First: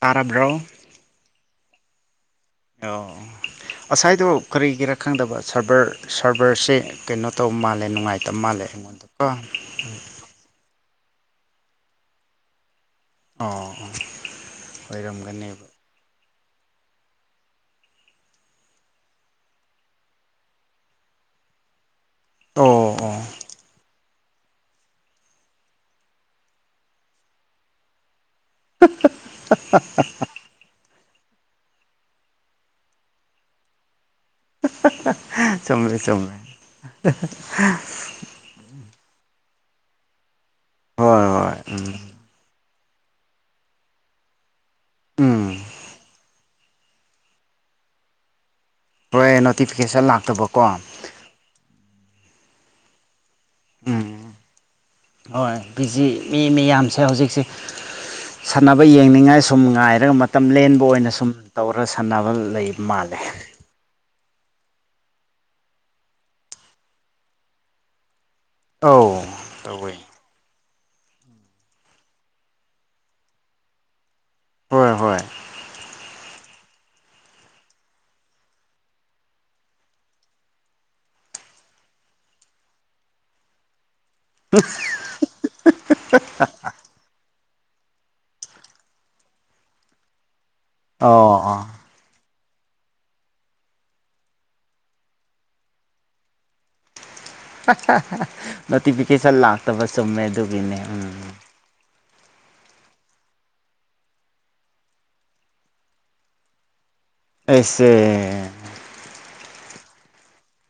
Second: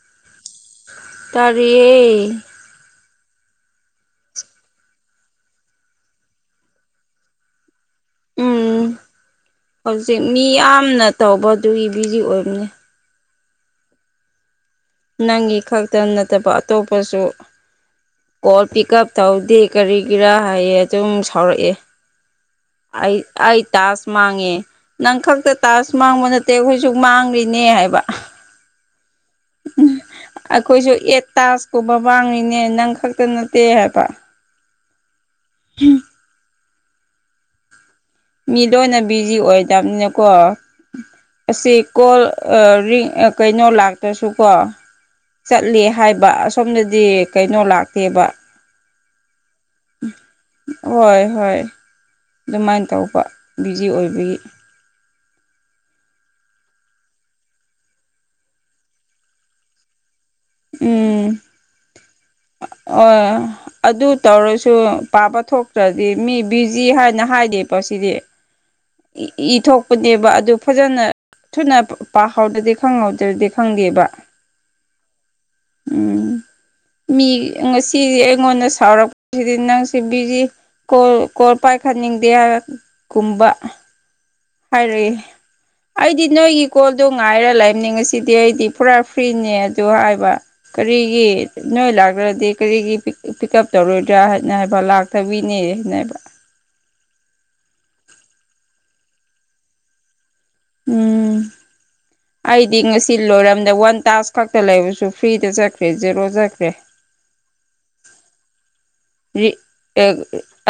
ꯇꯔꯥꯕ꯭ꯔꯣ ꯗꯦ ꯑꯣ ꯉꯁꯥꯏꯗꯣ ꯀꯔꯤꯒꯤꯔ ꯈꯪꯗꯕ ꯁꯔꯚꯔ ꯁꯔꯚꯔꯁꯦ ꯀꯩꯅꯣ ꯇꯧ ꯃꯥꯜꯂꯦ ꯅꯨꯡꯉꯥꯏꯇ ꯃꯥꯂꯦ ꯎꯝ ꯑꯩꯉꯣꯟꯗꯀꯣ ꯍꯧꯖꯤꯛ ꯃꯤ ꯌꯥꯝꯅ ꯇꯧꯕ ꯑꯗꯨꯒꯤ ꯕꯤꯖꯤ ꯑꯣꯏꯕꯅꯦ ꯑꯣ ꯅꯪꯒꯤ ꯑꯣꯏꯔꯝꯒꯅꯦꯕ ꯈꯛꯇ ꯅꯠꯇꯕ ꯑꯇꯣꯞꯄꯁꯨ ꯀꯣꯜ ꯄꯤꯛ ꯑꯞ ꯇꯧꯗꯦ ꯀꯔꯤꯒꯤꯔꯥ ꯍꯥꯏꯌꯦ ꯑꯗꯨꯝ ꯁꯥꯎꯔꯛꯑꯦ ꯑꯣ ꯑꯩ ꯑꯩ ꯇꯥꯁ ꯃꯥꯡꯉꯦ ꯅꯪ ꯈꯛꯇ ꯇꯥꯖ ꯃꯥꯡꯕ ꯅꯠꯇꯦ ꯑꯩꯈꯣꯏꯁꯨ ꯃꯥꯡꯂꯤꯅꯦ ꯍꯥꯏꯕ [unintelligible] ꯇꯥꯖꯀꯨꯝꯕ ꯃꯥꯡꯉꯤꯅꯦ ꯅꯪ ꯈꯛꯇ ꯅꯠꯇꯦ ꯍꯥꯏꯕ ꯆꯨꯝꯂꯦ ꯆꯨꯝꯂꯦ ꯌꯥꯝꯅꯀꯣ ꯍꯣꯏ ꯍꯣꯏ ꯑꯁꯤ ꯎꯝ ꯀꯣꯜ ꯑ ꯀꯩꯅꯣ ꯂꯥꯛꯇ꯭ꯔꯁꯨꯀꯣ ꯎꯝ ꯆꯠꯂꯦ ꯍꯥꯏꯕ ꯑꯁꯣꯝꯗꯗꯤ ꯀꯩꯅꯣ ꯂꯥꯛꯇꯦꯕ ꯍꯣꯏ ꯅꯣꯇꯤꯐꯤꯀꯦꯁꯟ ꯂꯥꯛꯇꯕꯀꯣ ꯍꯣꯏ ꯍꯣꯏ ꯑꯗꯨꯃꯥꯏꯅ ꯇꯧꯕ ꯕꯤꯖꯤ ꯎꯝ ꯑꯣꯏꯕꯒꯤ ꯍꯣꯏ ꯕꯤꯖꯤ ꯃꯤ ꯃꯤꯌꯥꯝꯁꯦ ꯍꯧꯖꯤꯛꯁꯦ ꯁꯥꯟꯅꯕ ꯌꯦꯡꯅꯤꯡꯉꯥꯏ ꯁꯨꯝ ꯉꯥꯏꯔꯒ ꯃꯇꯝ ꯂꯦꯟꯕ ꯑꯣꯏꯅ ꯎꯝ ꯁꯨꯝ ꯇꯧꯔ ꯁꯥꯟꯅꯕ ꯂꯩꯔ ꯃꯥꯜꯂꯦ ꯑꯣ ꯑꯗꯨ ꯇꯧꯔꯁꯨ ꯄꯥꯕ ꯊꯣꯛꯇ꯭ꯔꯗꯤ ꯃꯤ ꯕꯤꯖꯤ ꯍꯥꯏꯅ ꯍꯥꯏꯗꯦꯕ ꯁꯤꯗꯤ ꯑꯧ ꯏ ꯇꯧꯋꯦ ꯊꯣꯛꯄꯅꯦꯕ ꯑꯗꯨ ꯐꯖꯅ ꯊꯨꯅ ꯄꯥꯍꯧꯗ꯭ꯔꯗꯤ ꯈꯪꯍꯧꯗ꯭ꯔꯗꯤ ꯈꯪꯗꯦꯕ ꯍꯣꯏ ꯍꯣꯏ ꯎꯝ ꯃꯤ ꯉꯁꯤꯗꯤ ꯑꯩꯉꯣꯟꯗ ꯁꯥꯎꯔꯛꯄꯁꯤꯗꯤ ꯅꯪꯁꯤ ꯕꯤꯖꯤ ꯀꯣꯜ ꯀꯣꯜ ꯄꯥꯢ ꯈꯠꯅꯤꯡꯗꯦ ꯍꯥꯢꯔꯛ ꯀꯨꯝꯕ ꯍꯥꯏꯔꯛꯑꯦ ꯑꯩꯗꯤ ꯅꯣꯏꯒꯤ ꯀꯣꯜ ꯑꯗꯨ ꯉꯥꯏꯔꯦ ꯂꯥꯏꯕꯅꯤꯡꯁꯤꯗꯤ ꯑꯩꯗꯤ ꯄꯨꯔꯥ ꯐ꯭ꯔꯤꯅꯦ ꯑꯗꯨ ꯍꯥꯏꯕ ꯀꯔꯤꯒꯤ ꯑꯣ ꯑꯣ ꯅꯣꯏ ꯂꯥꯛꯔꯗꯤ ꯀꯔꯤꯒꯤ ꯄꯤꯛ ꯇꯧꯔꯣꯏꯗ꯭ꯔꯥ ꯍꯥꯏꯅ ꯍꯥꯏꯕ ꯂꯥꯛꯇꯕꯤꯅꯦ ꯍꯥꯏꯅ ꯍꯥꯏꯕ ꯅꯣꯇꯤꯐꯤꯀꯦꯁꯟ ꯂꯥꯛꯇꯕ ꯆꯨꯝꯃꯦ ꯑꯗꯨꯒꯤꯅꯦ ꯎꯝ ꯑꯩꯗꯤ ꯉꯁꯤ ꯂꯣꯏꯔꯝꯗ ꯋꯥꯟ ꯇꯥꯁ ꯈꯛꯇ ꯂꯩꯕꯁꯨ ꯐ꯭ꯔꯤꯗ ꯆꯠꯈ꯭ꯔꯦ ꯖꯦꯔꯣ ꯆꯠꯈ꯭ꯔꯦ ꯑꯩꯁꯦ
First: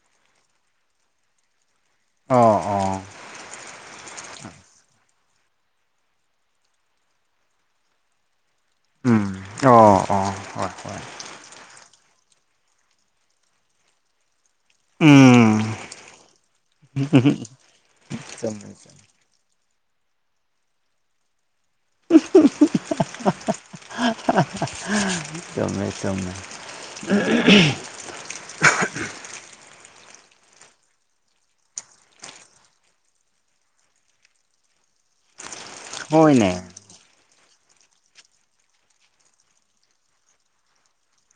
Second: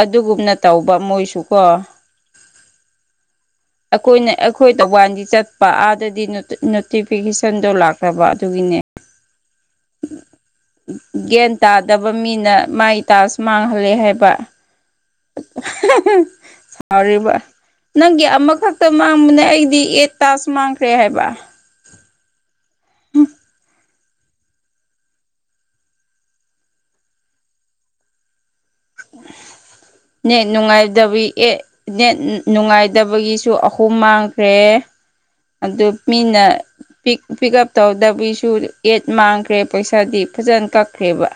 ꯑꯗꯨꯒꯨꯝꯅ ꯇꯧꯕ ꯃꯣꯏꯁꯨ ꯀꯣ ꯑꯣ ꯑꯣ ꯑꯩꯈꯣꯏꯅ ꯑꯩꯈꯣꯏ ꯇꯧꯕꯥꯜꯗꯤ ꯆꯠꯄ ꯑꯥꯗꯗꯤ ꯅꯣꯇꯤꯐꯤꯀꯦꯁꯟꯗꯣ ꯂꯥꯛꯇꯕ ꯑꯗꯨꯒꯤ ꯒꯤꯅꯦ ꯎꯝ ꯑꯣ ꯑꯣ ꯍꯣꯢ ꯒ꯭ꯌꯥꯟ ꯇꯥꯗꯕ ꯃꯤꯅ ꯃꯥꯏ ꯇꯥꯛꯁ ꯃꯥꯡꯍꯜꯂꯦ ꯍꯥꯏꯕ ꯎꯝ [unintelligible] ꯁꯥꯎꯔꯤꯕ ꯅꯪꯒꯤ ꯆꯨꯝꯃꯦ ꯑꯃꯈꯛꯇ ꯆꯨꯝꯃꯦ ꯃꯥꯡꯕꯅꯦ ꯑꯩꯗꯤ ꯑꯦꯠ ꯇꯥꯛꯁ ꯃꯪꯈ꯭ꯔꯦ ꯍꯥꯏꯕ ꯎꯝ ꯆꯨꯝꯃꯦ ꯆꯨꯝꯃꯦ ꯅꯦꯠ ꯅꯨꯡꯉꯥꯏꯗꯕ ꯑꯦ ꯅꯦꯠ ꯅꯨꯡꯉꯥꯏꯗꯕꯒꯤꯁꯨ ꯑꯍꯨꯝ ꯃꯥꯡꯈ꯭ꯔꯦ [unintelligible] ꯑꯗꯨ ꯃꯤꯅ ꯍꯣꯏꯅꯦ ꯄꯤꯛ ꯄꯤꯛ ꯎꯞ ꯇꯧꯗꯕꯒꯤꯁꯨ ꯑꯦꯠ ꯃꯥꯡꯈ꯭ꯔꯦ ꯄꯩꯁꯥꯗꯤ ꯐꯖꯅ ꯀꯛꯈ꯭ꯔꯦꯕ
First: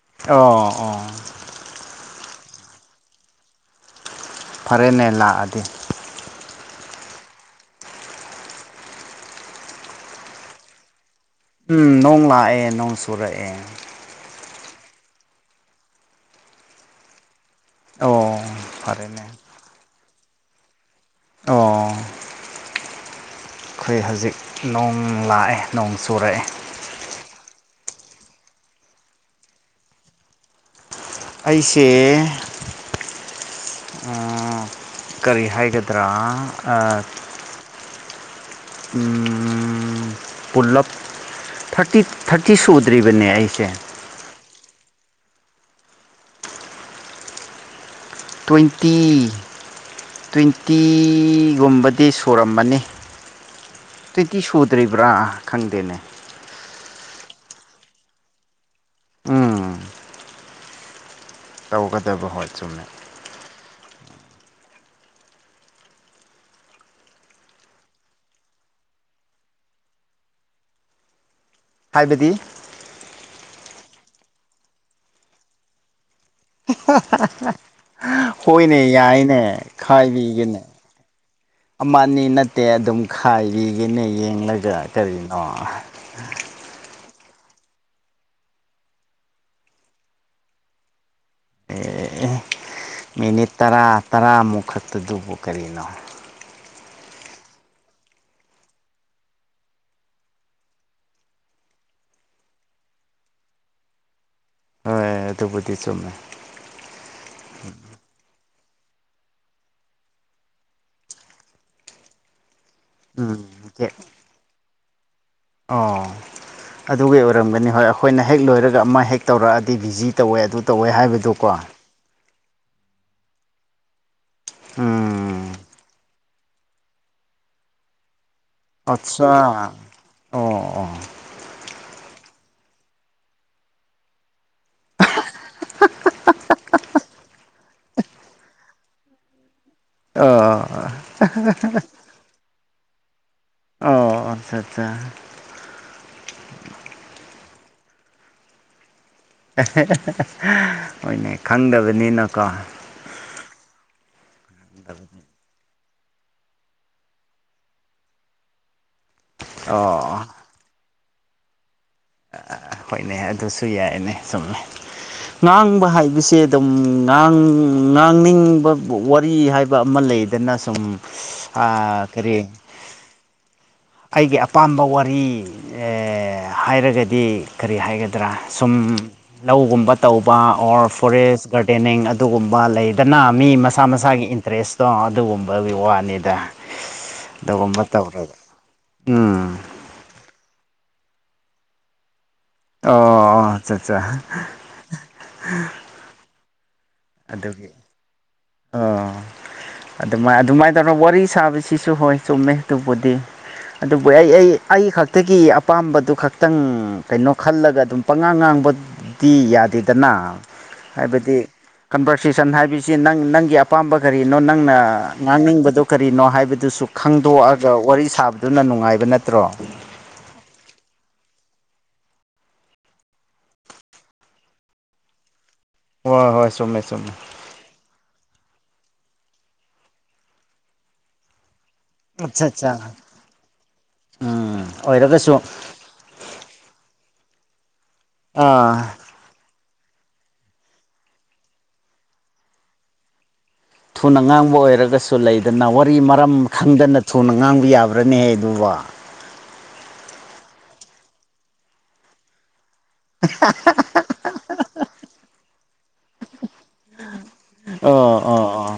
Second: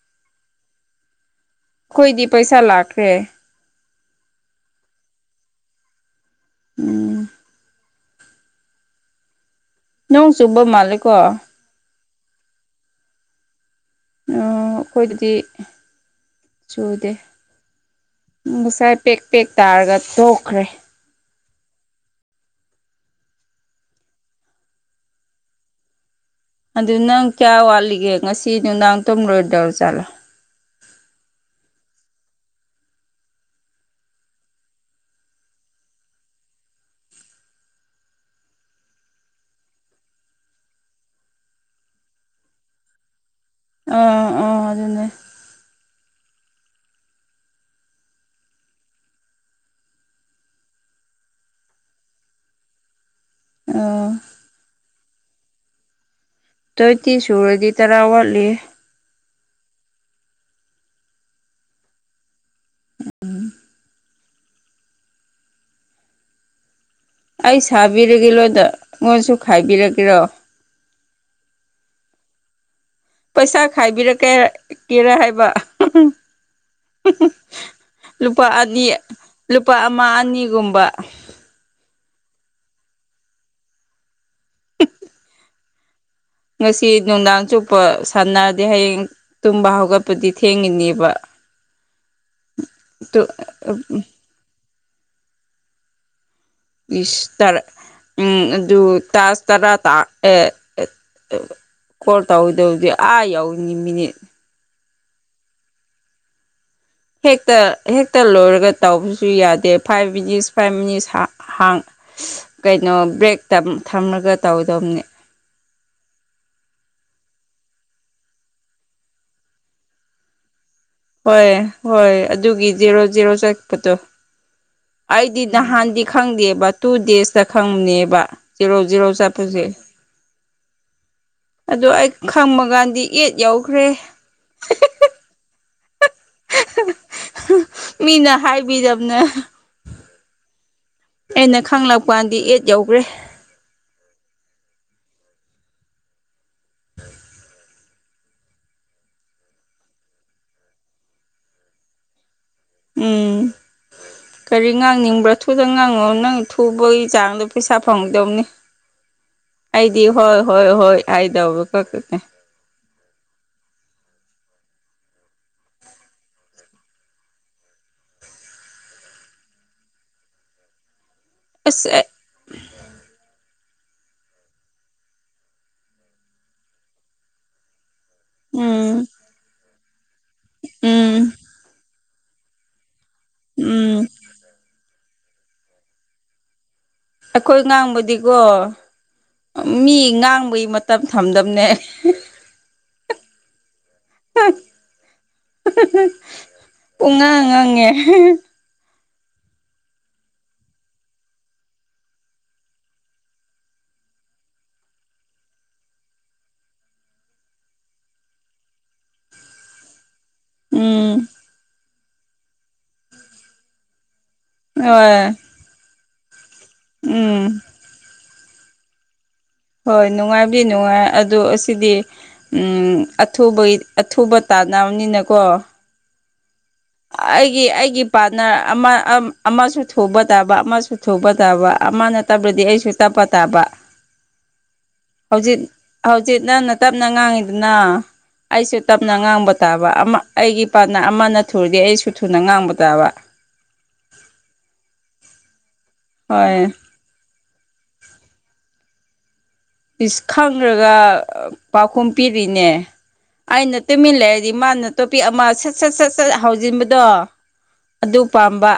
ꯑꯣ ꯑꯣ ꯑꯩꯈꯣꯏꯗꯤ ꯄꯩꯁꯥ ꯂꯥꯛꯈ꯭ꯔꯦ ꯐꯔꯦꯅꯦ ꯂꯥꯛꯑꯗꯤ ꯎꯝ ꯅꯣꯡꯆꯨꯕ ꯃꯥꯜꯂꯦꯀꯣ ꯎꯝ ꯅꯣꯡ ꯂꯥꯛꯑꯦ ꯅꯣꯡ ꯁꯨꯔꯛꯑꯦ ꯑꯩꯈꯣꯏꯗꯗꯤ ꯆꯨꯗꯦ ꯑꯣ ꯎ ꯉꯁꯥꯏ ꯄꯦꯛ ꯐꯔꯦꯅꯦ ꯄꯦꯛ ꯇꯥꯔꯒ ꯇꯣꯛꯈ꯭ꯔꯦ ꯑꯣ ꯑꯩꯈꯣꯏ ꯍꯧꯖꯤꯛ ꯅꯣꯡ ꯂꯥꯛꯑꯦ ꯅꯣꯡ ꯆꯨꯔꯛꯑꯦ ꯑꯗꯨ ꯅꯪ ꯀꯌꯥ ꯋꯥꯠꯂꯤꯒꯦ ꯉꯁꯤ ꯅꯨꯡꯗꯥꯡ ꯇꯨꯝꯔꯣꯏꯗꯧꯔ ꯖꯠꯂꯥ ꯑꯩꯁꯦ ꯑꯥ ꯀꯔꯤ ꯍꯥꯏꯒꯗ꯭ꯔꯥ ꯎꯝ ꯄꯨꯂꯞ ꯊꯥꯔꯇꯤ ꯊꯥꯔꯇꯤ ꯁꯨꯗ꯭ꯔꯤꯕꯅꯦ ꯑꯩ ꯑꯣ ꯑꯣ ꯑꯗꯨꯅꯦ ꯇ꯭ꯋꯦꯟꯇꯤ ꯇ꯭ꯋꯦꯟꯇꯤꯒꯨꯝꯕꯗꯤ ꯁꯨꯔꯝꯃꯅꯤ ꯑꯥ ꯇꯋꯦꯟꯇꯤ ꯁꯨꯗ꯭ꯔꯤꯕ꯭ꯔꯥ ꯈꯪꯗꯦꯅꯦ ꯇ꯭ꯣꯏꯇꯤ ꯁꯨꯔꯗꯤ ꯇꯔꯥ ꯋꯥꯠꯂꯤꯌꯦ ꯎꯝ ꯇꯧꯒꯗꯕ ꯍꯣꯏ ꯆꯨꯝꯃꯦ ꯑꯩ ꯁꯥꯕꯤꯔꯒꯦ ꯂꯣꯏꯗ ꯑꯩꯉꯣꯟꯁꯨ ꯈꯥꯏꯕꯤꯔꯀꯦꯔꯣ ꯍꯥꯏꯕꯗꯤ ꯄꯩꯁꯥ ꯈꯥꯏꯕꯤꯔꯛꯀꯦ ꯀꯦꯔꯥ ꯍꯥꯏꯕ ꯍꯥꯍꯥꯍꯥ [unintelligible] ꯍꯣꯏꯅꯦ ꯑꯅꯤ ꯌꯥꯏꯅꯦ ꯂꯨꯄꯥ ꯑꯃ ꯈꯥꯏꯕꯤꯒꯅꯦ ꯑꯅꯤꯒꯨꯝꯕ ꯑꯃ ꯅꯤ ꯅꯠꯇꯦ ꯑꯗꯨꯝ ꯈꯥꯏꯕꯤꯒꯅꯦ ꯌꯦꯡꯂꯒ ꯀꯔꯤꯅꯣ ꯉꯁꯤ ꯅꯨꯡꯗꯥꯡ ꯆꯨꯞꯄ ꯁꯥꯟꯅꯔꯗꯤ ꯍꯌꯦꯡ ꯇꯨꯝꯕ ꯍꯧꯒꯠꯄꯗꯤ ꯊꯦꯡꯉꯤꯅꯦꯕ ꯑꯦ ꯇꯨ ꯃꯤꯅꯤꯠ ꯇꯔꯥ ꯇꯔꯥꯃꯨꯛ ꯈꯛꯇꯗꯨꯕꯨ ꯀꯔꯤꯅꯣ ꯏꯁ ꯇꯔꯥ ꯎꯝ ꯑꯗꯨ ꯇꯥꯁ ꯇꯔꯥ ꯇ ꯑꯦ ꯀꯜ ꯇꯧꯑꯣꯏꯗꯧꯗꯤ ꯑꯥ ꯌꯥꯎꯅꯤ ꯃꯤꯅꯤꯠ ꯑꯍ ꯑꯗꯨꯕꯨꯗꯤ ꯆꯨꯝꯃꯦ ꯍꯦꯛꯇ ꯍꯦꯛꯇ ꯂꯣꯏꯔꯒ ꯗꯎꯕꯤꯁꯨꯨꯏꯌꯥ ꯗꯦ ꯐꯥꯏꯚ ꯃꯤꯅꯤꯠꯁ ꯐꯥꯏꯚ ꯃꯤꯅꯤꯠꯁ ꯍꯥꯡ ꯀꯩꯅꯣ ꯕ꯭ꯔꯦꯛ ꯎꯝ ꯊꯝꯂꯒ ꯇꯧꯗꯕꯅꯦ ꯑꯣ ꯑꯗꯨꯒꯤ ꯑꯣꯏꯔꯝꯒꯅꯤ ꯍꯣꯏ ꯑꯩꯈꯣꯏꯅ ꯍꯦꯛ ꯂꯣꯏꯔꯒ ꯑꯃ ꯍꯦꯛ ꯇꯧꯔꯛꯑꯗꯤ ꯕꯤꯖꯤ ꯇꯧꯋꯦ ꯑꯗꯨ ꯇꯧꯋꯦ ꯍꯣꯏ ꯍꯥꯏꯕꯗꯨꯀꯣ ꯍꯣꯏ ꯑꯗꯨꯒꯤ ꯖꯦꯔꯣ ꯖꯦꯔꯣ ꯆꯠꯄꯗꯣ ꯎꯝ ꯑꯩꯗꯤ ꯅꯍꯥꯟꯗꯤ ꯈꯪꯗꯦꯕ ꯇꯨ ꯗꯦꯖꯇ ꯈꯪꯕꯅꯦꯕ ꯖꯤꯔꯣ ꯖꯤꯔꯣ ꯑꯠꯆꯥ ꯆꯠꯄꯁꯦ ꯑꯣ ꯑꯣ ꯑꯗꯨ ꯑꯩ ꯈꯪꯃ ꯀꯥꯟꯗꯤ ꯑꯦꯠ ꯌꯥꯎꯈ꯭ꯔꯦ [unintelligible] ꯃꯤꯅ ꯍꯥꯏꯕꯤꯗꯝꯅꯦ ꯑꯣ ꯑꯩꯅ ꯈꯪꯂꯛꯄꯀꯥꯟꯗꯤ ꯑꯦꯠ ꯌꯧꯒ꯭ꯔꯦ [inaudible] [unintelligible] ꯍꯣꯏꯅꯦ ꯈꯪꯗꯕꯅꯤꯅꯀꯣ ꯎꯝ ꯀꯔꯤ ꯉꯥꯡꯅꯤꯡꯕ꯭ꯔꯥ ꯊꯨꯅ ꯉꯥꯡꯉꯛꯉꯣ ꯅꯪ ꯊꯨꯕꯩ ꯆꯥꯡꯗꯨ ꯄꯩꯁꯥ ꯐꯪꯗꯧꯅꯤ ꯑꯩꯗꯤ ꯑꯣ ꯍꯣꯏ ꯍꯣꯏ ꯍꯣꯏ ꯍꯥꯏꯗꯧꯕ ꯈꯛꯇꯅꯦ ꯍꯣꯏꯅꯦ ꯑꯗꯨꯁꯨ ꯌꯥꯏꯌꯦꯅꯦ ꯆꯨꯝꯃꯦ ꯉꯥꯡꯕ ꯍꯥꯏꯕꯁꯦ ꯑꯗꯨꯝ ꯉꯥꯡ ꯉꯥꯡꯅꯤꯡꯕꯕꯨ ꯋꯥꯔꯤ ꯍꯥꯏꯕ ꯑꯃ ꯂꯩꯗꯅ ꯁꯨꯝ ꯑꯁ ꯑ ꯀꯔꯤ ꯑꯩꯒꯤ ꯑꯄꯥꯝꯕ ꯋꯥꯔꯤ ꯑꯦ ꯍꯥꯏꯔꯒꯗꯤ ꯀꯔꯤ ꯍꯥꯏꯒ ꯗ꯭ꯔꯥ ꯁꯨꯝ ꯎꯝ ꯂꯧꯒꯨꯝꯕ ꯇꯧꯕ ꯑꯣꯔ ꯎꯝ ꯐꯣꯔꯦꯁ ꯒꯥꯔꯗꯦꯅꯤꯡ ꯑꯗꯨꯒꯨꯝꯕ ꯂꯩ ꯗꯅ ꯃꯤ ꯃꯁꯥ ꯎꯝ ꯃꯁꯥꯒꯤ ꯏꯟꯇ꯭ꯔꯦꯁꯇꯣ ꯑꯗꯨꯒꯨꯝꯕꯒꯤ ꯋꯥꯅꯤꯗ ꯑꯩꯈꯣꯏ ꯑꯗꯨꯒꯨꯝꯕ ꯇꯧꯔꯒ ꯉꯥꯡꯕꯗꯤꯀꯣ ꯎꯝ ꯃꯤ ꯉꯥꯡꯕꯒꯤ ꯃꯇꯝ ꯊꯝꯗꯝꯅꯦ ꯑꯣ ꯑꯣ ꯑꯆꯠꯆꯥ [unintelligible] ꯄꯨꯡꯉꯥꯡ ꯉꯥꯡꯉꯦ [inaudible] ꯑꯣ ꯑꯗꯨꯃꯥꯏ ꯑꯗꯨꯃꯥꯏ ꯇꯧꯔ ꯋꯥꯔꯤ ꯁꯥꯕꯁꯤꯁꯨ ꯍꯣꯏ ꯆꯨꯝꯃꯦ ꯑꯗꯨꯕꯨꯗꯤ ꯑꯗꯨꯕꯨ ꯑꯩ ꯑꯩ ꯑꯩ ꯈꯛꯇꯒꯤ ꯑꯄꯥꯝꯕꯗꯨ ꯈꯛꯇꯪ ꯀꯩꯅꯣ ꯈꯜꯂꯒ ꯑꯗꯨꯝ ꯄꯉꯥꯡ ꯉꯥꯡꯕ ꯗꯤ ꯌꯥꯗꯦꯗꯅ ꯎꯝ ꯍꯥꯏꯕꯗꯤ ꯀꯟꯚꯔꯁꯦꯁꯟ ꯍꯥꯏꯕꯁꯤ ꯅꯪ ꯅꯪꯒꯤ ꯑꯄꯥꯝꯕꯒ ꯀꯔꯤꯅꯣ ꯅꯪꯅ ꯍꯣꯏ ꯉꯥꯡꯅꯤꯡꯕꯗꯣ ꯀꯔꯤꯅꯣ ꯍꯥꯏꯕꯗꯨꯁꯨ ꯎꯝ ꯈꯪꯗꯣꯛꯑꯒ ꯋꯥꯔꯤ ꯁꯥꯕ ꯗꯨꯅ ꯅꯨꯡꯉꯥꯏꯕ ꯅꯠ ꯍꯣꯏ ꯅꯨꯡꯉꯥꯏꯕꯗꯤ ꯅꯨꯡꯉꯥꯏ ꯑꯗꯨ ꯎꯁ ꯁꯤꯗꯤ ꯎꯝ ꯑꯊꯨꯕꯩ ꯑꯊꯨꯕ ꯇꯥꯟꯅꯝꯅꯤꯅꯀꯣ ꯍꯣꯏ ꯍꯣꯏ ꯆꯨꯝꯃꯦ ꯆꯨꯝꯃꯦ ꯑꯩꯒꯤ ꯑꯩꯒꯤ ꯄ꯭ꯔꯥꯠꯅꯔ ꯑꯃ ꯑꯝ ꯑꯃꯁꯨ ꯊꯨꯕ ꯇꯥꯕ ꯑꯃꯁꯨ ꯊꯨꯕ ꯇꯥꯕ ꯑꯃꯅ ꯑꯠꯆꯥ ꯇꯞꯂꯗꯤ ꯑꯠꯆꯥ ꯑꯩꯁꯨ ꯇꯞꯄ ꯇꯥꯕ ꯎꯝ ꯑꯣꯏꯔꯒꯁꯨ ꯍꯧꯖꯤꯛ ꯍꯧꯖꯤꯛ ꯅꯪꯅ ꯇꯞꯅ ꯉꯥꯡꯉꯤ ꯅ ꯑꯩꯁꯨ ꯑꯥ ꯇꯞꯅ ꯉꯥꯡꯕ ꯇꯥꯕ ꯑꯃ ꯑꯩꯒꯤ ꯄ꯭ꯔꯥꯠꯅꯔ ꯑꯃꯅ ꯊꯨꯔꯗꯤ ꯑꯩꯁꯨ ꯊꯨꯅ ꯉꯥꯡꯕ ꯇꯥꯕ ꯊꯨꯅ ꯉꯥꯡꯕ ꯑꯣꯏꯔꯒꯁꯨ ꯂꯩꯗꯅ ꯋꯥꯔꯤ ꯃꯔꯝ ꯍꯣꯏ ꯈꯪꯗꯅ ꯊꯨꯅ ꯉꯥꯡꯕ ꯌꯥꯕ꯭ꯔꯥꯅꯦꯍꯦ ꯑꯗꯨꯕꯣ ꯏꯁ ꯈꯪꯗ꯭ꯔꯥꯒ ꯄꯥꯎꯈꯨꯝ ꯄꯤꯔꯤꯅꯦ ꯑꯩꯅ ꯇꯨꯃꯤꯟ ꯂꯩꯔꯗꯤ ꯃꯥꯅ ꯇꯣꯄꯤꯛ ꯑꯃ ꯁꯠ ꯁꯠ ꯁꯠ ꯁꯠ ꯍꯧꯖꯤꯟꯕꯗꯣ ꯑꯗꯨ ꯑꯣ ꯄꯥꯝꯕ ꯑꯣ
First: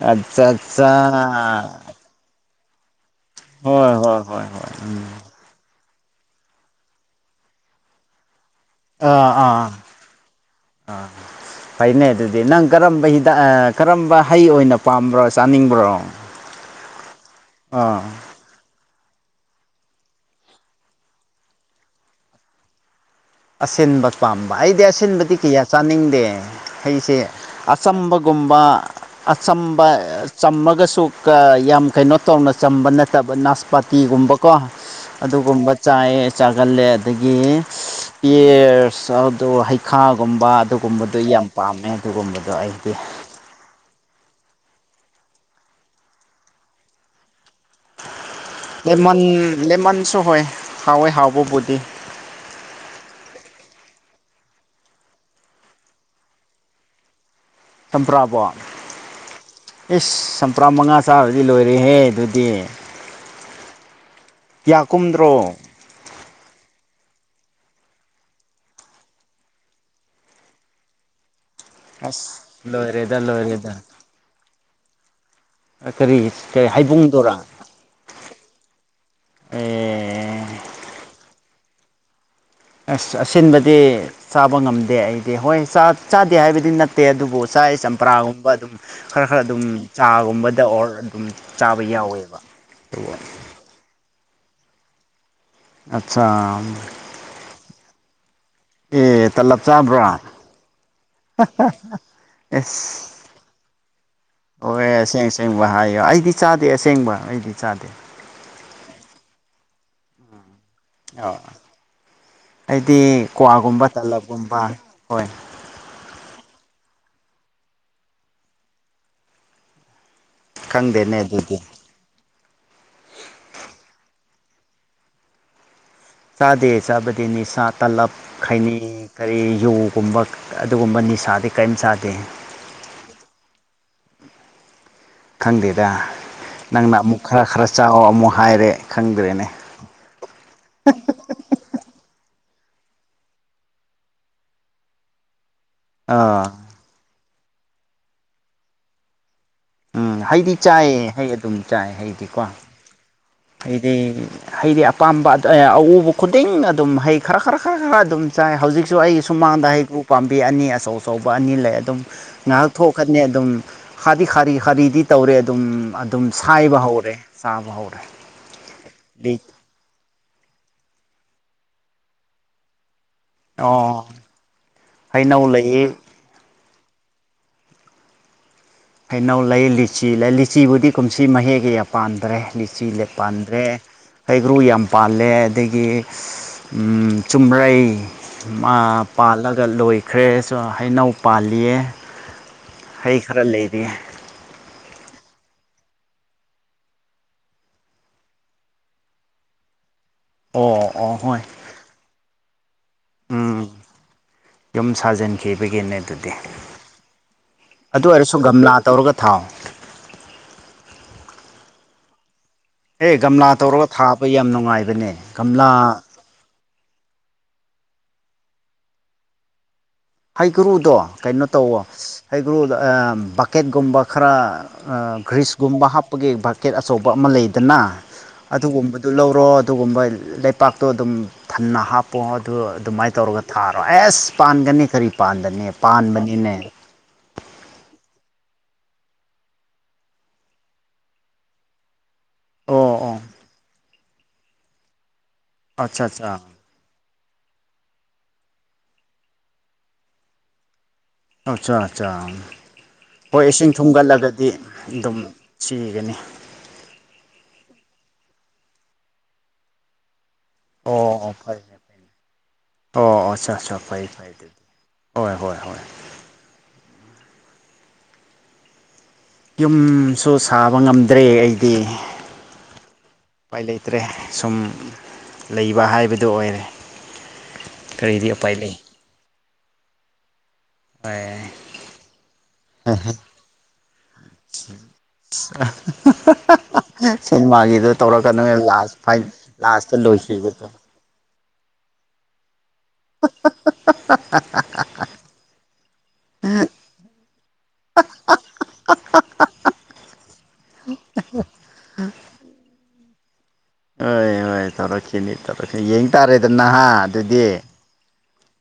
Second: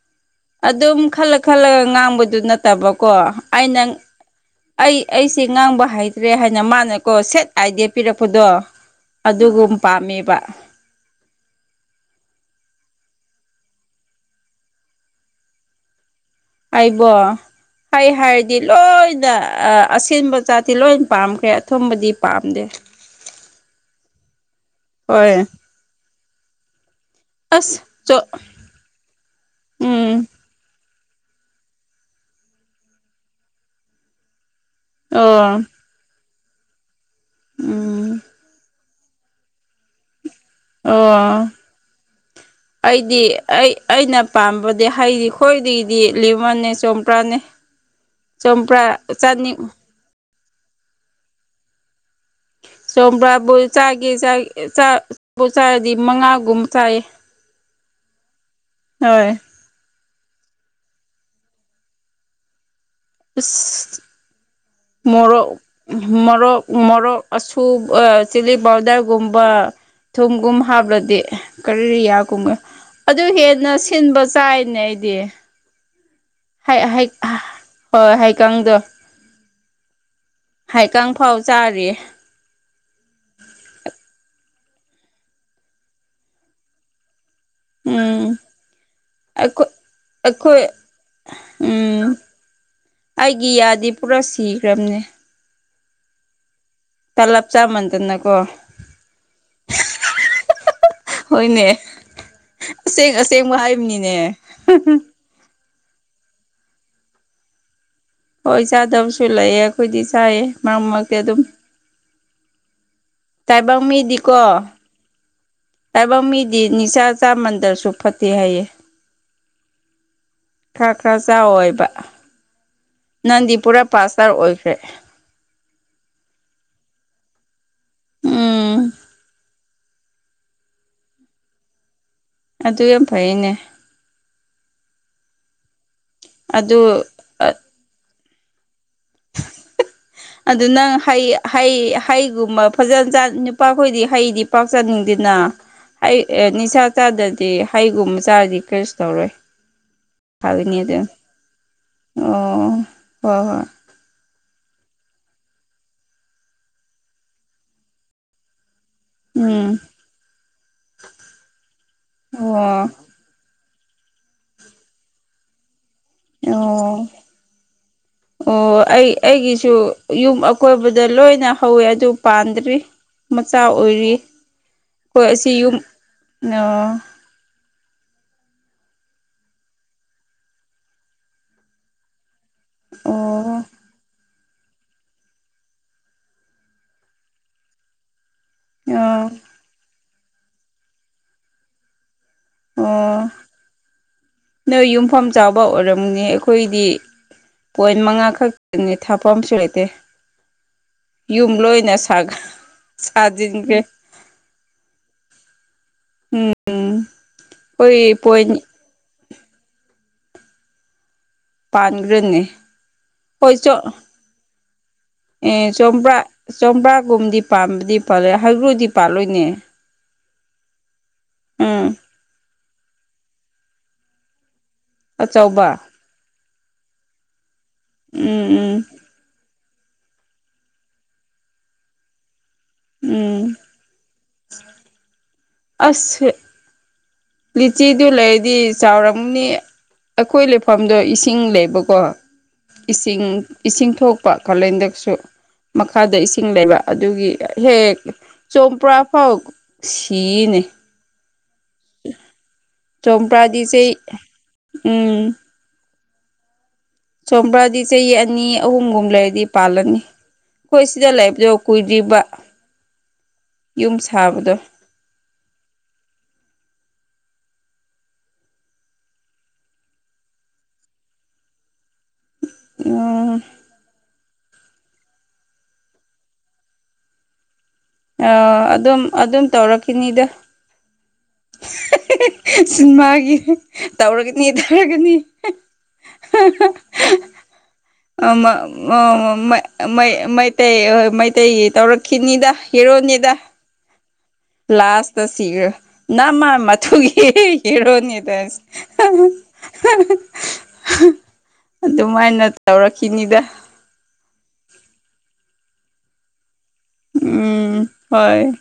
ꯑꯠꯆꯥ ꯑꯠꯆꯥ ꯑꯗꯨꯝ ꯈꯜꯂ ꯈꯜꯂꯒ ꯉꯥꯡꯕꯗꯨ ꯅꯠ ꯀꯣ ꯑꯩꯅ ꯍꯣꯏ ꯍꯣꯏ ꯍꯣꯏ ꯍꯣꯏ ꯑꯩ ꯑꯩꯁꯦ ꯉꯥꯡꯕ ꯍꯩ ꯔꯦ ꯍꯥꯏꯅ ꯃꯥꯅꯀꯣ ꯁꯦꯠ ꯑꯥꯏꯗꯤꯌꯥ ꯄꯤꯔꯛꯄꯗꯣ ꯑꯥ ꯑꯥ ꯑꯗꯨꯒꯨꯝ ꯄꯥꯝꯃꯦꯕ ꯑ ꯐꯩꯅꯦ ꯑꯗꯨꯗꯤ ꯅꯪ ꯀꯔꯝꯕ ꯍꯤꯗꯥꯛ ꯑ ꯀꯔꯝꯕ ꯍꯩ ꯑꯣꯏꯅ ꯄꯥꯝꯕ꯭ꯔꯣ ꯆꯥꯅꯤꯡꯕ꯭ꯔꯣ ꯑꯩꯕꯣ ꯑꯥ ꯍꯩ ꯍꯥꯏꯔꯗꯤ ꯂꯣꯏ ꯑꯩꯩꯅ ꯑꯁꯤꯟꯕ ꯖꯥꯠꯇꯤ ꯂꯣꯏ ꯄꯥꯝꯈ꯭ꯔꯦ ꯑꯊꯨꯝꯕꯗꯤ ꯄꯥꯝꯗꯦ ꯑꯁꯤꯟꯕ ꯄꯥꯝꯕ ꯑꯩꯗꯤ ꯑꯁꯤꯟꯕꯗꯤ ꯍꯣꯏ ꯀꯌꯥ ꯆꯥꯅꯤꯡꯗꯦ ꯍꯩꯁꯦ ꯑꯁ ꯆꯣ ꯑꯆꯝꯕꯒꯨꯝꯕ ꯑꯆꯝꯕ ꯎꯝ ꯆꯝꯃꯒꯁꯨ ꯀ ꯌꯥꯝ ꯀꯩꯅꯣ ꯇꯧꯅ ꯆꯝꯕ ꯅꯠꯇꯕ ꯅꯥꯁꯄꯥꯇꯤꯒꯨꯝꯕ ꯀꯣ ꯑꯣ ꯑꯗꯨꯒꯨꯝꯕ ꯆꯥꯏ ꯆꯥꯒꯜꯂꯦ ꯑꯗꯒꯤ ꯎꯝ ꯑꯔꯁ ꯑꯗꯨ ꯍꯩ ꯈꯥ ꯒꯨꯝꯕ ꯑꯗꯨꯒꯨꯝꯕꯗꯨ ꯑꯣ ꯌꯥꯝ ꯄꯥꯝꯃꯦ ꯑꯗꯨꯒꯨꯝꯕꯗꯣ ꯑꯩꯗꯤ ꯑꯩꯅ ꯄꯥꯝꯕꯗꯤ ꯍꯩꯗꯤ ꯈꯈꯣꯏꯗꯒꯤꯗꯤ ꯂꯃꯟꯅꯦ ꯆꯧꯝꯄ꯭ꯔꯥꯅꯦ ꯂꯃꯟ ꯂꯦꯃꯟꯁꯨ ꯍꯣꯏ ꯍꯥꯎꯋꯦ ꯍꯥꯎꯕꯕꯨꯗꯤ [inaudible] ꯆꯣꯕ꯭ꯔꯥꯕꯨ ꯆꯥꯒꯦ ꯆꯥꯕꯨ ꯆꯔꯗꯤ ꯃꯉꯥꯒꯨꯝ ꯆꯥꯏ ꯆꯝꯄ꯭ꯔꯥꯕꯨ ꯏꯁ ꯆꯝꯄ꯭ꯔꯥ ꯃꯉꯥ ꯆꯥꯔꯗꯤ ꯂꯣꯏꯔꯦꯍꯦ ꯑꯗꯨꯗꯤ ꯏꯁ ꯀꯌꯥ ꯃꯣꯔꯣꯛ ꯀꯨꯝꯗ꯭ꯔꯣ ꯃꯣꯔꯣꯛ ꯃꯣꯔꯣꯛ ꯑꯁꯨ ꯆꯤꯂꯤ ꯄꯥꯎꯗꯔꯒꯨꯝꯕ ꯊꯨꯝꯒꯨꯝ ꯍꯥꯞꯂꯗꯤ ꯀꯔꯤ ꯑꯁ ꯌꯥꯀꯨꯝꯒ ꯂꯣꯏꯔꯦꯗ ꯑꯗꯨ ꯍꯦꯟꯅ ꯂꯣꯏꯔꯦꯗ ꯁꯤꯟꯕ ꯆꯥꯏꯅꯦ ꯑꯩꯗꯤ ꯀꯔꯤ ꯀꯔꯤ ꯍꯥꯏꯠ ꯑꯍꯤꯠ ꯍꯩꯕꯨꯡꯗꯨꯔꯥ ꯍꯣꯏ ꯍꯩ ꯀꯪꯗꯣ ꯑꯦ ꯍꯥꯏꯀꯪ ꯐꯥꯎ ꯆꯥꯔꯤꯌꯦ ꯑꯁ ꯑꯁꯤꯟꯕꯗꯤ ꯆꯥꯕ ꯉꯝꯗꯦ ꯑꯩꯗꯤ ꯍꯣꯏ ꯆꯥꯗꯦ ꯍꯥꯏꯕꯗꯤ ꯅꯠꯇꯦ ꯑꯗꯨꯕꯨ ꯆꯥꯏꯌꯦ ꯎꯝ ꯆꯝꯄ꯭ꯔꯥꯒꯨꯝꯕ ꯑꯗꯨꯝ ꯈꯔ ꯈꯔ ꯑꯗꯨꯝ ꯑꯩꯈꯣꯏ ꯑꯩꯈꯣꯏ ꯆꯥꯒꯨꯝꯕꯗ ꯑꯣꯔ ꯑꯗꯨꯝ ꯆꯥꯕ ꯎꯝ ꯌꯥꯎꯋꯦꯕ ꯑꯩꯒꯤ ꯌꯥꯗꯤ ꯄꯨꯔꯥ ꯁꯤꯈ꯭ꯔꯕꯅꯦ ꯑꯠꯆꯥ ꯇꯂꯞ ꯆꯥꯃꯟ ꯗꯅꯀꯣ ꯑꯦ ꯇꯂꯞ ꯆꯥꯕ꯭ꯔꯥ ꯍꯥ ꯍꯥ ꯍꯣꯏꯅꯦ ꯏꯁ ꯑꯁꯦꯡ ꯑꯁꯦꯡꯕ ꯍꯥꯏꯕꯅꯤꯅꯦ ꯑꯣꯏ ꯑꯁꯦꯡ ꯑꯁꯦꯡꯕ ꯍꯥꯏꯌꯣ ꯑꯩꯗꯤ ꯆꯥꯗꯦ ꯑꯁꯦꯡꯕ ꯑꯩꯗꯤ ꯆꯥꯗꯦ ꯍꯣꯏ ꯆꯥꯗꯕꯁꯨ ꯂꯩꯌꯦ ꯑꯩꯈꯣꯏꯗꯤ ꯆꯥꯏꯌꯦ ꯃꯔꯛ ꯃꯔꯛꯇ ꯑꯗꯨꯝ ꯑꯩꯗꯤ ꯇꯥꯏꯕꯪ ꯀ꯭ꯋꯥꯒꯨꯝꯕ ꯃꯤꯗꯤꯀꯣ ꯇꯂꯞꯒꯨꯝꯕ ꯍꯣꯏ ꯇꯥꯏꯕꯪ ꯃꯤꯗꯤꯅꯤꯁꯥ ꯆꯥ ꯃꯟꯗꯔꯁꯨ ꯐꯠꯇꯦ ꯍꯥꯏꯌꯦ ꯈꯔ ꯈꯔ ꯈꯪꯗꯦꯅꯦ ꯑꯗꯨꯗꯤ ꯆꯥꯎꯌꯣꯏꯕ ꯍꯥꯢꯕ ꯅꯪꯗꯤ ꯄꯨꯔꯥ ꯄꯥꯁ ꯇꯔ ꯑꯣꯏꯈ꯭ꯔꯦ ꯆꯥꯗꯦ ꯆꯥꯕꯗꯤ ꯅꯤꯁꯥ ꯇꯥꯂꯞ ꯈꯥꯏꯅꯤ ꯎꯝ ꯀꯔꯤ ꯌꯨꯒꯨꯝꯕ ꯑꯗꯨꯒꯨꯝꯕ ꯅꯤꯁꯥꯗꯤ ꯀꯔꯤꯝ ꯆꯥꯗꯦ ꯑꯗꯨ ꯌꯥꯝ ꯐꯩꯌꯦꯅꯦ ꯈꯪꯗꯦꯗ ꯅꯪꯅ ꯑꯃꯨꯛ ꯈꯔ ꯈꯔ ꯆꯥꯋꯣꯑꯣ ꯑꯃꯨꯛ ꯍꯥꯏꯔꯦ ꯈꯪꯗ꯭ꯔꯦꯅꯦ ꯑꯗꯨ ꯅꯪ ꯍꯩ ꯍꯩ ꯍꯩꯒꯨꯝꯕ ꯐꯖ ꯆꯥ ꯅꯨꯄꯥꯈꯣꯏꯗꯤ ꯍꯩꯗꯤ ꯄꯥꯛ ꯆꯥꯅꯤꯡꯗꯦꯅ ꯑꯩ ꯑꯦ ꯑꯥ ꯅꯤꯁꯥ ꯆꯥꯗ ꯗꯤ ꯍꯩꯒꯨꯝꯕ ꯆꯥꯔꯗꯤ ꯀꯔꯤꯁꯨ ꯇꯧꯔꯣꯏ ꯎꯝ ꯍꯩꯗꯤ ꯐꯒꯅꯤ ꯆꯥꯏꯌꯦ ꯑꯗꯨꯝ ꯍꯩ ꯑꯗꯨꯝ ꯆꯥꯏ ꯍꯩꯗꯤꯀꯣ ꯑꯣ ꯍꯣꯏ ꯍꯣꯏ ꯑꯩꯗꯤ ꯍꯩꯗꯤ ꯑꯄꯥꯝꯕ ꯑꯎꯕ ꯈꯨꯗꯤꯡ ꯑꯗꯨꯝ ꯍꯩ ꯈꯔ ꯈꯔ ꯈꯔ ꯈꯔ ꯑꯗꯨꯝ ꯆꯥꯏ ꯍꯧꯖꯤꯛ ꯑꯩꯁꯨ ꯑꯩꯒꯤ ꯁꯨꯃꯥꯡꯗ ꯎꯝ ꯍꯩꯀꯔꯨ ꯄꯥꯝꯕꯤ ꯑꯅꯤ ꯑꯆꯧ ꯑꯆꯧꯕ ꯑꯅꯤ ꯂꯩ ꯑꯗꯨꯝ ꯉꯥꯏꯍꯥꯛ ꯑꯣ ꯊꯣꯛꯀꯅꯤ ꯑꯗꯨꯝ ꯈꯗꯤ ꯈꯥꯔꯤ ꯈꯔꯤꯗꯤ ꯇꯧꯔꯦ ꯑꯗꯨꯝ ꯑꯗꯨꯝ ꯁꯥꯏꯕ ꯑꯣ ꯍꯧꯔꯦ ꯆꯥꯕ ꯍꯧꯔꯦ ꯑꯣ ꯑꯩ ꯑꯩꯒꯤꯁꯨ ꯌꯨꯝ ꯑꯀꯣꯏꯕꯗ ꯂꯣꯏꯅ ꯍꯧꯋꯦ ꯑꯗꯨ ꯄꯥꯟꯗ꯭ꯔꯤ ꯃꯆꯥ ꯑꯣ ꯑꯣꯏꯔꯤ ꯑꯩꯈꯣꯏ ꯍꯩꯅꯧ ꯑꯁꯤ ꯌꯨꯝ ꯂꯩꯌꯦ ꯑ ꯍꯩꯅꯧ ꯂꯩ ꯂꯤꯆꯤ ꯂꯩ ꯂꯤꯆꯤꯕꯨꯗꯤ ꯀꯨꯝꯁꯤ ꯃꯍꯩ ꯀꯌꯥ ꯄꯥꯟꯗ꯭ꯔꯦ ꯂꯤꯆꯤ ꯂꯦ ꯑꯣ ꯄꯥꯟꯗ꯭ꯔꯦ ꯍꯩꯒ꯭ꯔꯨ ꯌꯥꯝ ꯄꯥꯜꯂꯦ ꯑꯗꯒꯤ ꯆꯨꯝꯔꯩ ꯑꯃ ꯑꯣ ꯄꯥꯜꯂꯒ ꯂꯣꯏꯈ꯭ꯔꯦ ꯁꯨ ꯍꯩꯅꯧ ꯄꯥꯜꯂꯤꯌꯦ ꯍꯩ ꯑꯣ ꯈꯔ ꯂꯩꯔꯤꯌꯦ ꯅꯣꯏ ꯌꯨꯝꯐꯝ ꯆꯥꯕ ꯑꯣꯏꯔꯝꯅꯤ ꯑꯩꯈꯣꯏꯗꯤ ꯄꯣꯏꯟ ꯃꯉꯥ ꯈꯛꯇꯅꯦ ꯊꯥꯐꯝꯁꯨ ꯂꯩꯇꯦ ꯑꯣ ꯑꯣ ꯍꯣꯏ ꯌꯨꯝ ꯂꯣꯏꯅ ꯁꯥꯒ ꯎꯝ ꯁꯥꯖꯤꯟꯈ꯭ꯔꯦ ꯌꯨꯝ ꯁꯥꯖꯤꯟꯈꯤ ꯕꯒꯤꯅꯦ ꯑꯗꯨꯗꯤ ꯎꯝ ꯑꯗꯨ ꯍꯣꯏ ꯑꯣꯏꯔꯁꯨ ꯄꯣꯏꯟ ꯒꯝꯂꯥ ꯇꯧꯔꯒ ꯊꯥꯎ ꯄꯥꯟꯈ꯭ꯔꯅꯤ ꯑꯦ ꯒꯝꯂꯥ ꯍꯣꯏ ꯆꯣ ꯇꯧꯔꯒ ꯊꯥꯕ ꯌꯥꯝ ꯅꯨꯡꯉꯥꯏꯕꯅꯦ ꯒꯝꯂꯥ ꯆꯧꯝꯄ꯭ꯔꯥꯒꯨꯝꯗꯤ ꯄꯥꯝꯕꯗꯤ ꯄꯥꯜꯂꯦ ꯍꯩꯀꯔꯨꯗꯤ ꯄꯥꯜꯂꯣꯏꯅꯦ ꯍꯩꯀꯔꯨꯗꯣ ꯀꯩꯅꯣ ꯇꯧꯋꯣ ꯎꯝ ꯍꯩꯀꯔꯨꯗꯣ ꯕꯛꯀꯦꯠꯀꯨꯝꯕ ꯈꯔ ꯑꯆꯧꯕ ꯒ꯭ꯔꯤꯁꯀꯨꯝꯕ ꯍꯥꯞꯄꯒꯤ ꯕꯛꯀꯦꯠ ꯑꯆꯧꯕ ꯑꯃ ꯂꯩꯗꯅ ꯎꯝ ꯎꯝ ꯑꯗꯨꯒꯨꯝꯕꯗꯨ ꯂꯧꯔꯣ ꯑꯗꯨꯒꯨꯝꯕ ꯂꯩꯄꯥꯛꯇꯣ ꯑꯗꯨꯝ ꯊꯟꯅ ꯍꯥꯞꯄꯣ ꯑꯗꯨ ꯑꯗꯨꯃꯥꯏꯅ ꯇꯧꯔꯒ ꯎꯝ ꯊꯥꯔꯣ ꯑꯦ ꯑꯁ ꯄꯥꯟꯒꯅꯤ ꯀꯔꯤ ꯄꯥꯟꯒꯅꯤ ꯑꯁ ꯄꯥꯟꯕꯅꯤꯅꯦ ꯂꯤꯆꯤꯗꯨ ꯂꯩꯔꯗꯤ ꯆꯥꯎꯔꯝꯅꯤ ꯑꯩꯈꯣꯏ ꯂꯩꯐꯝꯗꯣ ꯏꯁꯤꯡ ꯂꯩꯕꯀꯣ ꯑꯣ ꯑꯣ ꯏꯁꯤꯡ ꯏꯁꯤꯡ ꯊꯣꯛꯄ ꯀꯥꯂꯦꯟꯗꯁꯨ ꯑꯠꯆꯥ ꯃꯈꯥꯗ ꯑꯠꯆꯥ ꯏꯁꯤꯡ ꯂꯩꯕ ꯑꯗꯨꯒꯤ ꯍꯦꯛ ꯆꯣꯝꯄ꯭ꯔꯥ ꯐꯥꯎ ꯁꯤꯌꯦꯅꯦ ꯑꯆꯥ ꯑꯠꯆꯥ ꯍꯣꯏ ꯆꯣꯝꯄ꯭ꯔꯥꯗꯤ ꯏꯁꯤꯡ ꯆꯩ ꯊꯨꯝꯒꯠꯂꯒꯗꯤ ꯑꯗꯨꯝ ꯎꯝ ꯁꯤꯒꯅꯤ ꯆꯣꯝꯄ꯭ꯔꯥꯗꯤ ꯆꯍꯤ ꯑꯅꯤ ꯑꯍꯨꯝꯒꯨꯝ ꯂꯩꯔꯗꯤ ꯄꯥꯜꯂꯅꯤ ꯑꯩꯈꯣꯏ ꯑꯣ ꯁꯤꯗ ꯑꯣ ꯂꯩꯕꯗꯣ ꯐꯔꯦ ꯐꯔꯦ ꯀꯨꯏꯗ꯭ꯔꯤꯕ ꯑꯣ ꯑꯆꯥ ꯑꯆꯥ ꯌꯨꯝ ꯐꯩ ꯐꯩ ꯁꯥꯕꯗꯣ ꯑꯗꯨꯗꯤ ꯍꯣꯏ ꯍꯣꯏ ꯍꯣꯏ ꯌꯨꯝꯁꯨ ꯁꯥꯕ ꯉꯝꯗ꯭ꯔꯦ ꯑꯩꯗꯤ ꯎꯝ ꯎꯄꯥꯏ ꯂꯩꯇ꯭ꯔꯦ ꯁꯨꯝ ꯂꯩꯕ ꯍꯥꯏꯕꯗꯣ ꯑꯣꯏꯔꯦ ꯀꯔꯤꯗꯤ ꯎꯄꯥꯏ ꯑꯥ ꯂꯩ ꯑꯗꯨꯝ ꯑꯗꯨꯝ ꯇꯧꯔꯛꯈꯤꯅꯤꯗ ꯍꯣꯏ ꯁꯤꯟꯃꯥꯒꯤ ꯇꯧꯔꯒꯅꯤ ꯇꯧꯔꯒꯅꯤ ꯁꯤꯅꯦꯃꯥꯒꯤꯗꯣ ꯑ ꯇꯧꯔꯛꯀꯅꯨ ꯑꯃ ꯂꯥꯁ ꯐꯥꯏ ꯃ ꯂꯥꯁꯇ ꯃꯩꯇꯩ ꯂꯣꯏꯈꯤꯕꯗꯣ ꯃꯩ ꯃꯩꯇꯩꯒꯤ ꯇꯧꯔꯛꯈꯤꯅꯤꯗ ꯍꯦꯔꯣꯅꯤꯗ ꯂꯥꯁꯇꯁꯤꯒ ꯅꯃꯃꯊꯨꯒꯤ ꯍꯤꯔꯣꯅꯤꯗ ꯍꯥ ꯍꯥ ꯍꯥꯍꯡ ꯑꯗꯨꯃꯥꯏꯅ ꯇꯧꯔꯛꯈꯤꯅꯤꯗ ꯀꯩ ꯇꯧꯔꯛꯈꯤꯅꯤ ꯇꯧꯔꯛꯈꯤꯅꯤ ꯌꯦꯡ ꯇꯥꯔꯦꯗ ꯍꯥ ꯑꯗꯨꯗꯤ ꯎꯝ ꯍꯣꯏ